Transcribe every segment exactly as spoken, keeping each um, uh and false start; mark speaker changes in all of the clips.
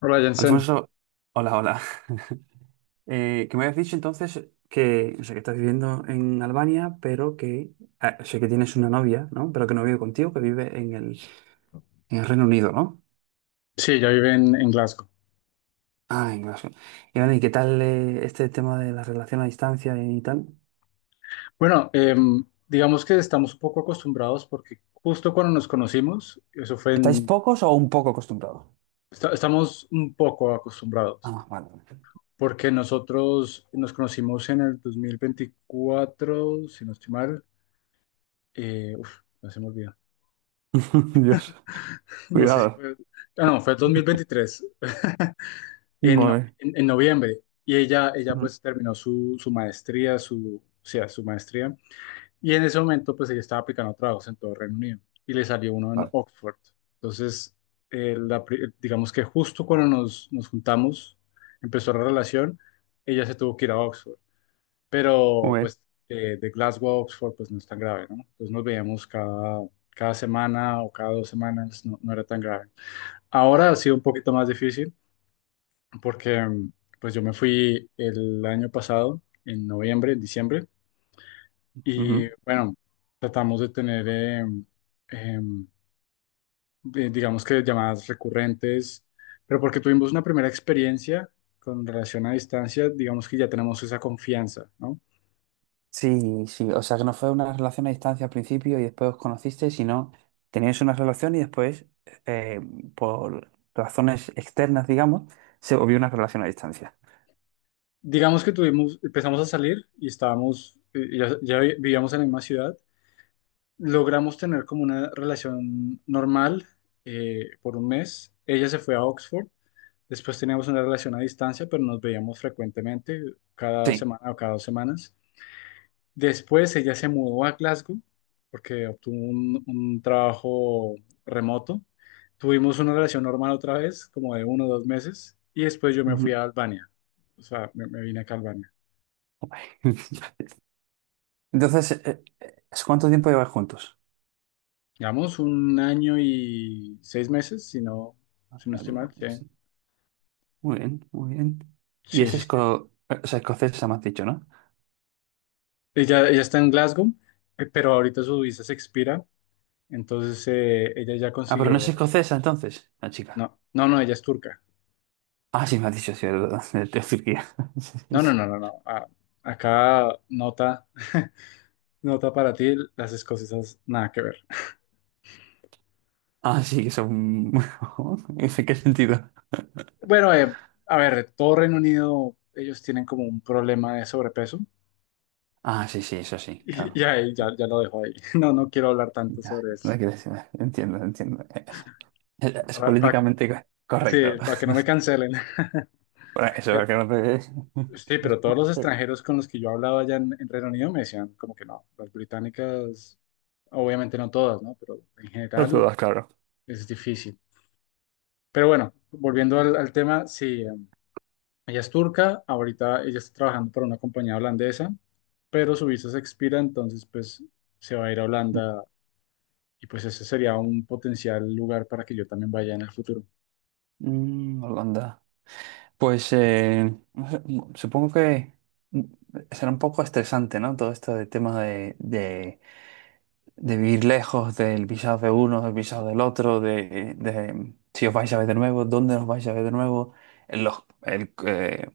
Speaker 1: Hola Jensen,
Speaker 2: Alfonso, hola, hola. Eh, que me habías dicho entonces que, o sea, que estás viviendo en Albania, pero que, ah, o sea, que tienes una novia, ¿no? Pero que no vive contigo, que vive en el, en el Reino Unido, ¿no?
Speaker 1: sí, ella vive en, en Glasgow.
Speaker 2: Ah, en Glasgow. Y bueno, ¿y qué tal eh, este tema de la relación a distancia y tal?
Speaker 1: Bueno, em, digamos que estamos un poco acostumbrados porque justo cuando nos conocimos, eso fue
Speaker 2: ¿Estáis
Speaker 1: en,
Speaker 2: pocos o un poco acostumbrados?
Speaker 1: esta- estamos un poco acostumbrados
Speaker 2: Ah, vale. Vale.
Speaker 1: porque nosotros nos conocimos en el dos mil veinticuatro, si no estoy mal, eh, uf, no se me olvida,
Speaker 2: Dios,
Speaker 1: no sé si
Speaker 2: cuidado.
Speaker 1: fue, ah, no, fue dos mil veintitrés, en, no-
Speaker 2: Vale.
Speaker 1: en, en noviembre, y ella, ella
Speaker 2: Ujú.
Speaker 1: pues terminó su, su maestría, su, o sea, su maestría. Y en ese momento, pues ella estaba aplicando trabajos en todo Reino Unido y le salió uno en
Speaker 2: Vale.
Speaker 1: Oxford. Entonces, eh, la pri- digamos que justo cuando nos, nos juntamos, empezó la relación, ella se tuvo que ir a Oxford. Pero,
Speaker 2: Muy bien.
Speaker 1: pues, eh, de Glasgow a Oxford, pues no es tan grave, ¿no? Entonces nos veíamos cada, cada semana o cada dos semanas, no, no era tan grave. Ahora ha sido un poquito más difícil porque, mm, pues, yo me fui el año pasado, en noviembre, en diciembre y
Speaker 2: Ujú.
Speaker 1: bueno, tratamos de tener, eh, em, de- digamos que llamadas recurrentes, pero porque tuvimos una primera experiencia con relación a distancia, digamos que ya tenemos esa confianza, ¿no?
Speaker 2: Sí, sí, o sea que no fue una relación a distancia al principio y después os conocisteis, sino teníais una relación y después, eh, por razones externas, digamos, se volvió una relación a distancia.
Speaker 1: Digamos que tuvimos, empezamos a salir y estábamos, eh, ya, ya vi- vivíamos en la misma ciudad, logramos tener como una relación normal eh, por un mes. Ella se fue a Oxford, después teníamos una relación a distancia, pero nos veíamos frecuentemente, cada
Speaker 2: Sí.
Speaker 1: semana o cada dos semanas. Después ella se mudó a Glasgow porque obtuvo un, un trabajo remoto. Tuvimos una relación normal otra vez, como de uno o dos meses, y después yo me fui a
Speaker 2: Ujú.
Speaker 1: Albania. O sea, me, me vine acá a Albania.
Speaker 2: Entonces, eh, eh, ¿cuánto tiempo lleváis juntos?
Speaker 1: Llevamos un año y seis meses, si no, si no estoy
Speaker 2: Vale,
Speaker 1: mal. Sí,
Speaker 2: sí. Muy bien, muy bien. Y
Speaker 1: sí,
Speaker 2: es
Speaker 1: sí. Sí.
Speaker 2: esco- eh, o sea, escocesa, me has dicho, ¿no?
Speaker 1: Ella, ella está en Glasgow, eh, pero ahorita su visa se expira, entonces eh, ella ya
Speaker 2: Ah, pero no es
Speaker 1: consiguió...
Speaker 2: escocesa entonces, la chica.
Speaker 1: No, no, no, ella es turca.
Speaker 2: Ah, sí, me has dicho, sí, de, de Turquía. Sí,
Speaker 1: No, no,
Speaker 2: sí.
Speaker 1: no, no, no. a- acá nota. Nota para ti, las escocesas, nada que ver.
Speaker 2: Ah, sí, que son... ¿En qué sentido?
Speaker 1: Bueno, eh, a ver, todo Reino Unido, ellos tienen como un problema de sobrepeso.
Speaker 2: Ah, sí, sí, eso sí,
Speaker 1: Y,
Speaker 2: claro.
Speaker 1: y ahí ya, ya lo dejo ahí. No, no quiero hablar tanto
Speaker 2: Ya,
Speaker 1: sobre
Speaker 2: no
Speaker 1: eso.
Speaker 2: hay que decir- entiendo, entiendo. Es, es
Speaker 1: Para, para que no,
Speaker 2: políticamente co-
Speaker 1: sí,
Speaker 2: correcto.
Speaker 1: para que no me cancelen.
Speaker 2: Bueno, eso es
Speaker 1: Pero-
Speaker 2: que no
Speaker 1: sí, pero todos los
Speaker 2: te...
Speaker 1: extranjeros con los que yo hablaba allá en, en Reino Unido me decían como que no, las británicas, obviamente no todas, ¿no? Pero en
Speaker 2: No te
Speaker 1: general
Speaker 2: lo claro.
Speaker 1: es difícil. Pero bueno, volviendo al, al tema, sí, ella es turca, ahorita ella está trabajando para una compañía holandesa, pero su visa se expira, entonces pues se va a ir a Holanda y pues ese sería un potencial lugar para que yo también vaya en el futuro.
Speaker 2: Mm, Holanda. Pues eh, no sé, mm, supongo que mm, será un poco estresante, ¿no? Todo esto de tema de, de, de vivir lejos del visado de uno, del visado del otro, de, de si os vais a ver de nuevo, dónde os vais a ver de nuevo, en los, el, eh,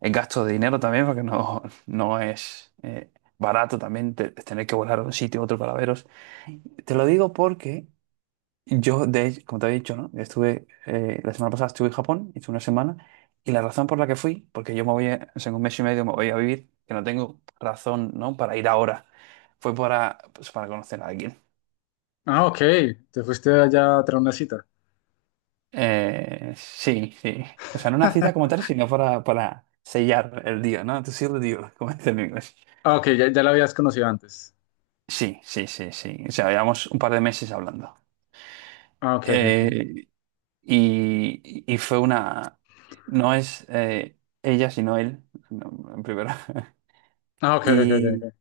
Speaker 2: el gasto de dinero también, porque no, no es eh, barato también te- tener que volar a un sitio a otro para veros. Te lo digo porque yo, de hecho, como te he dicho, ¿no? Estuve, eh, la semana pasada estuve en Japón, hice una semana, y la razón por la que fui, porque yo me voy, a- o sea, en un mes y medio me voy a vivir, que no tengo razón, ¿no? para ir ahora, fue para, pues, para conocer a alguien.
Speaker 1: Ah, ok, te fuiste allá a traer una cita.
Speaker 2: Eh, sí, sí. O sea, no una cita como tal, sino para, para, sellar el día, ¿no? To seal the deal, como dicen en inglés.
Speaker 1: Ah, ok, ya, ya la habías conocido antes.
Speaker 2: Sí, sí, sí, sí. O sea, llevamos un par de meses hablando.
Speaker 1: Ah, ok, ok, ok.
Speaker 2: Eh, y, y fue una... No es eh, ella, sino él, no, en primero.
Speaker 1: Ah, ok, ok, ok,
Speaker 2: Y,
Speaker 1: ok,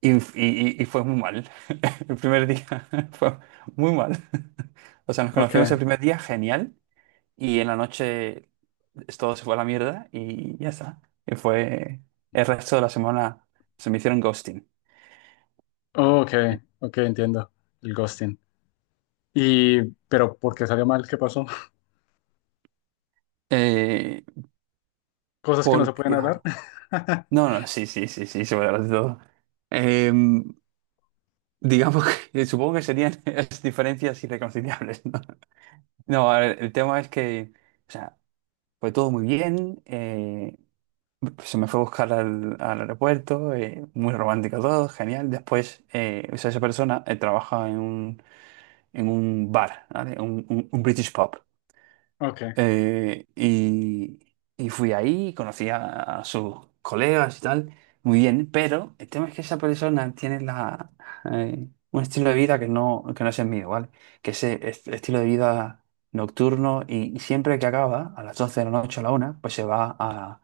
Speaker 2: y, y- y fue muy mal. El primer día fue muy mal. O sea, nos conocimos el
Speaker 1: ok.
Speaker 2: primer día, genial. Y en la noche es- todo se fue a la mierda y ya está. Y fue... El resto de la semana se me hicieron ghosting.
Speaker 1: Oh, ok, ok, entiendo el ghosting. Y, pero ¿por qué salió mal? ¿Qué pasó?
Speaker 2: Eh,
Speaker 1: Cosas que no se pueden
Speaker 2: porque...
Speaker 1: hablar.
Speaker 2: No, no, sí, sí, sí, sí, sobre de todo. Em, digamos que supongo que serían las diferencias irreconciliables, ¿no? No, a ver, el tema es que, o sea, fue todo muy bien, eh, se me fue a buscar al, al aeropuerto, eh, muy romántico todo, genial. Después, eh, o sea, esa persona eh, trabaja en un, en un bar, ¿vale? Un, un- un British pub.
Speaker 1: Ok.
Speaker 2: Eh, y, y fui ahí, conocí a, a sus colegas y tal, muy bien, pero el tema es que esa persona tiene la, eh, un estilo de vida que no, que no es el mío, ¿vale? Que ese est- estilo de vida nocturno y, y siempre que acaba, a las doce de la noche o a la una, pues se va a,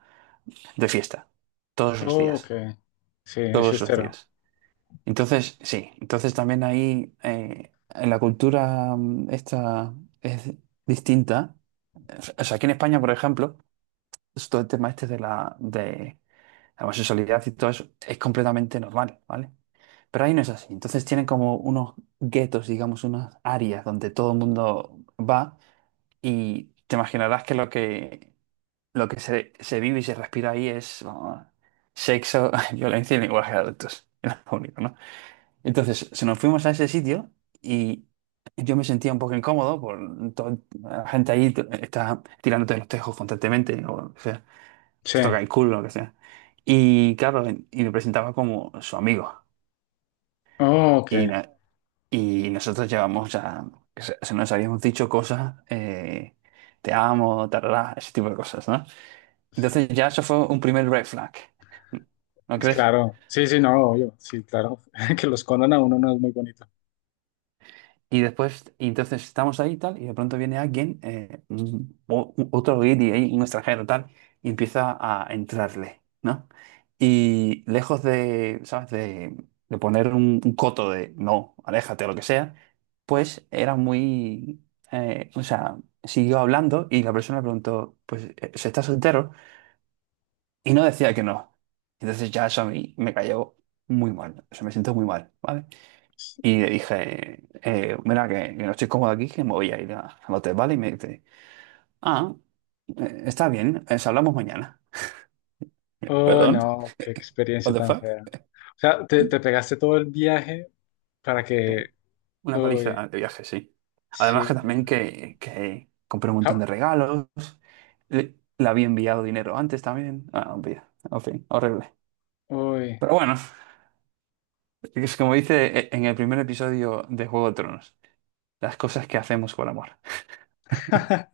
Speaker 2: de fiesta, todos los
Speaker 1: Oh, ok,
Speaker 2: días,
Speaker 1: sí, es
Speaker 2: todos los
Speaker 1: fiestero.
Speaker 2: días. Entonces, sí, entonces también ahí eh, en la cultura mm, esta es distinta. O sea, aquí en España, por ejemplo, es todo el tema este de la, de la, homosexualidad y todo eso es completamente normal, ¿vale? Pero ahí no es así. Entonces tienen como unos guetos, digamos, unas áreas donde todo el mundo va y te imaginarás que lo que, lo que se, se vive y se respira ahí es vamos, sexo, violencia y lenguaje de adultos. Era lo único, ¿no? Entonces, si nos fuimos a ese sitio y yo me sentía un poco incómodo por todo, la gente ahí t- está tirándote los tejos constantemente, ¿no? O sea,
Speaker 1: Sí.
Speaker 2: te toca el culo, lo que sea. Y claro, y me presentaba como su amigo.
Speaker 1: Oh, ok.
Speaker 2: Y, na- y nosotros llevamos ya, se, se nos habíamos dicho cosas, eh, te amo, tarará, ese tipo de cosas, ¿no? Entonces ya eso fue un primer red flag, ¿no
Speaker 1: Es
Speaker 2: crees?
Speaker 1: claro. Sí, sí, no, obvio. Sí, claro. Que lo escondan a uno no es muy bonito.
Speaker 2: Y después, y entonces estamos ahí y tal, y de pronto viene alguien, eh, un- o- u- otro guiri ahí, un extranjero tal, y empieza a entrarle, ¿no? Y lejos de, ¿sabes? De, de poner un, un coto de no, aléjate o lo que sea, pues era muy, eh, o sea, siguió hablando y la persona le preguntó, pues, eh, ¿se está soltero? Y no decía que no. Entonces ya eso a mí me cayó muy mal, o sea, me siento muy mal, ¿vale? Y le dije, eh, mira, que, que no estoy cómodo aquí, que me voy a ir a- al hotel, ¿vale? Y me dice, ah, eh, está bien, eh, hablamos mañana.
Speaker 1: Oh,
Speaker 2: ¿Perdón?
Speaker 1: no, qué
Speaker 2: ¿What
Speaker 1: experiencia
Speaker 2: the
Speaker 1: tan
Speaker 2: fuck?
Speaker 1: fea. O sea, te, te pegaste todo el viaje para que...
Speaker 2: Sí, una
Speaker 1: Uy,
Speaker 2: paliza de viaje, sí. Además que
Speaker 1: sí.
Speaker 2: también que, que compré un montón
Speaker 1: Ja.
Speaker 2: de regalos, le, le había enviado dinero antes también. Ah, olvida en fin, horrible.
Speaker 1: Uy.
Speaker 2: Pero bueno, es como dice eh, en el primer episodio de Juego de Tronos, las cosas que hacemos por amor.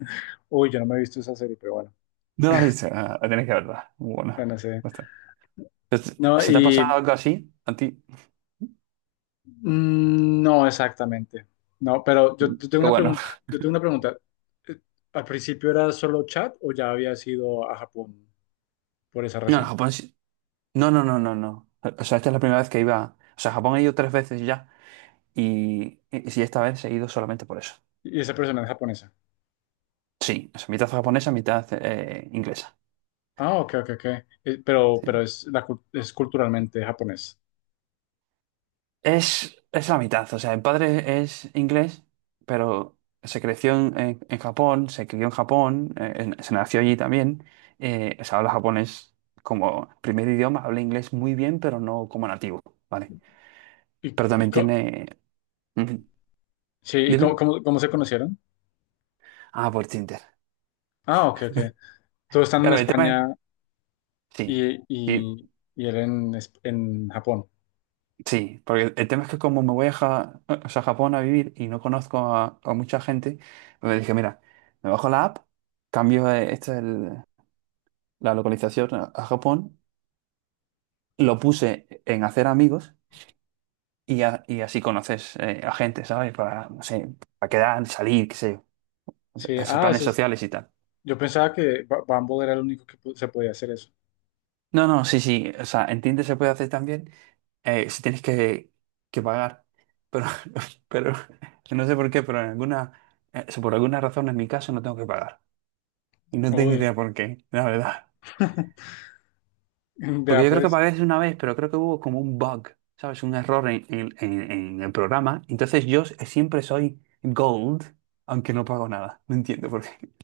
Speaker 1: Uy, yo no me he visto esa serie, pero bueno.
Speaker 2: No lo has visto, ah, tenéis que verla. Muy buena.
Speaker 1: Bueno, sí.
Speaker 2: Este,
Speaker 1: No,
Speaker 2: ¿se te ha pasado
Speaker 1: y...
Speaker 2: algo así a ti?
Speaker 1: mm, no, exactamente. No, pero yo, yo tengo
Speaker 2: Qué
Speaker 1: una
Speaker 2: bueno.
Speaker 1: pregunta. Yo tengo una pregunta. Eh, ¿Al principio era solo chat o ya había ido a Japón por esa
Speaker 2: No, en
Speaker 1: razón?
Speaker 2: Japón sí- no, no, no, no, no. O sea, esta es la primera vez que iba. O sea, a Japón he ido tres veces ya. Y, y, sí, esta vez he ido solamente por eso.
Speaker 1: Y esa persona es japonesa.
Speaker 2: Sí, o sea, mitad japonesa, mitad eh, inglesa.
Speaker 1: Ah, ok, ok, ok. Eh, pero,
Speaker 2: Sí.
Speaker 1: pero es, la, cul- es culturalmente japonés.
Speaker 2: Es, es la mitad. O sea, el padre es inglés, pero se creció en, en- en Japón, se crió en Japón, eh, en- se nació allí también. Eh, o sea, habla japonés como primer idioma, habla inglés muy bien, pero no como nativo, ¿vale?
Speaker 1: ¿Y,
Speaker 2: Pero
Speaker 1: y
Speaker 2: también
Speaker 1: co-
Speaker 2: tiene.
Speaker 1: sí, ¿y cómo,
Speaker 2: Dime.
Speaker 1: cómo- cómo se conocieron?
Speaker 2: Ah, por Tinder.
Speaker 1: Ah, ok, ok. Todos están en
Speaker 2: Claro, el tema es...
Speaker 1: España
Speaker 2: Sí,
Speaker 1: y,
Speaker 2: sí,
Speaker 1: y, y él en, es- en Japón.
Speaker 2: sí, porque el tema es que como me voy a, Ja- o sea, a Japón a vivir y no conozco a, a mucha gente, me dije, mira, me bajo la app, cambio eh, esta el- la localización a, a Japón, lo puse en hacer amigos y, a- y así conoces eh, a gente, ¿sabes? Para, no sé, para quedar, salir, qué sé yo, o sea,
Speaker 1: Sí,
Speaker 2: esos
Speaker 1: ah,
Speaker 2: planes
Speaker 1: ese es-
Speaker 2: sociales y tal.
Speaker 1: yo pensaba que Ba- Bumble era el único que pu- se podía hacer eso.
Speaker 2: No, no, sí, sí, o sea, en Tinder se puede hacer también. eh, si tienes que, que pagar. Pero, pero no sé por qué, pero en alguna, eh, si por alguna razón en mi caso no tengo que pagar. Y no tengo
Speaker 1: Uy,
Speaker 2: idea por qué, la verdad.
Speaker 1: vea
Speaker 2: Porque yo creo que
Speaker 1: pues,
Speaker 2: pagué una vez, pero creo que hubo como un bug, ¿sabes? Un error en, en- en- en el programa. Entonces yo siempre soy gold, aunque no pago nada. No entiendo por qué.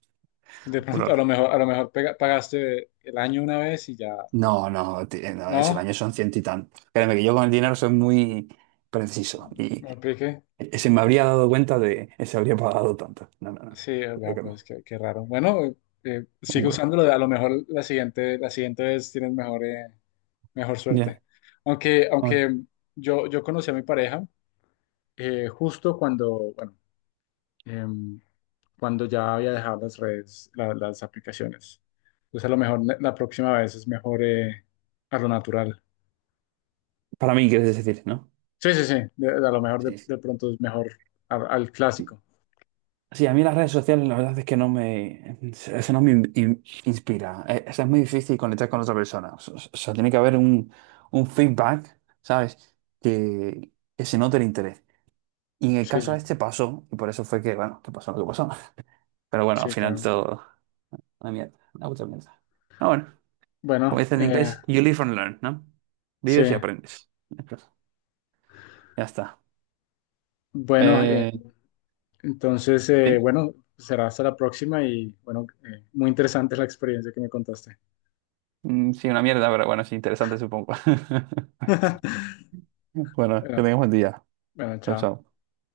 Speaker 1: de
Speaker 2: Por
Speaker 1: pronto a lo
Speaker 2: ahora.
Speaker 1: mejor, a lo mejor pega- pagaste el año una vez y ya,
Speaker 2: No, no, ti- no, ese
Speaker 1: ¿no?
Speaker 2: baño son ciento y tanto. Créeme que yo con el dinero soy muy preciso.
Speaker 1: Me
Speaker 2: Y,
Speaker 1: apliqué.
Speaker 2: E- se me habría dado cuenta de... eh, se habría pagado tanto. No, no, no.
Speaker 1: Sí, vea,
Speaker 2: Creo que no.
Speaker 1: pues qué, qué raro. Bueno, eh, eh, sigue
Speaker 2: Pongo.
Speaker 1: usándolo, a lo mejor la siguiente, la siguiente vez tienes mejor, eh, mejor suerte.
Speaker 2: Ya.
Speaker 1: Aunque,
Speaker 2: Vamos.
Speaker 1: aunque yo, yo conocí a mi pareja eh, justo cuando, bueno, em, cuando ya había dejado las redes, la- las aplicaciones. Entonces a lo mejor ne- la próxima vez es mejor eh, a lo natural.
Speaker 2: Para mí, quieres decir, ¿no?
Speaker 1: Sí, sí, sí, de- a lo mejor de,
Speaker 2: Sí.
Speaker 1: de pronto es mejor a- al
Speaker 2: Sí,
Speaker 1: clásico.
Speaker 2: Sí, a mí las redes sociales la verdad es que no me... eh, eso no me in- in- inspira. Eh, O sea, es muy difícil conectar con otra persona. O sea, o sea, tiene que haber un, un feedback, ¿sabes? Que, que se note el interés. Y en el
Speaker 1: Sí,
Speaker 2: caso
Speaker 1: sí,
Speaker 2: este pasó, y por eso fue que, bueno, que pasó lo que pasó. Pero bueno, al
Speaker 1: sí,
Speaker 2: final
Speaker 1: claro.
Speaker 2: todo... Una mierda, una puta mierda. Ah, bueno. Como
Speaker 1: Bueno,
Speaker 2: dice en
Speaker 1: eh,
Speaker 2: inglés, you live and learn, ¿no?
Speaker 1: sí,
Speaker 2: Vives y aprendes. Entonces, ya está.
Speaker 1: bueno.
Speaker 2: Eh,
Speaker 1: Entonces, eh,
Speaker 2: sí,
Speaker 1: bueno, será hasta la próxima y bueno, eh, muy interesante la experiencia que me contaste.
Speaker 2: Mm, sí, una mierda, pero bueno, es interesante, supongo. Bueno, que
Speaker 1: Bueno,
Speaker 2: tengas buen día.
Speaker 1: bueno,
Speaker 2: Chao,
Speaker 1: chao.
Speaker 2: chao.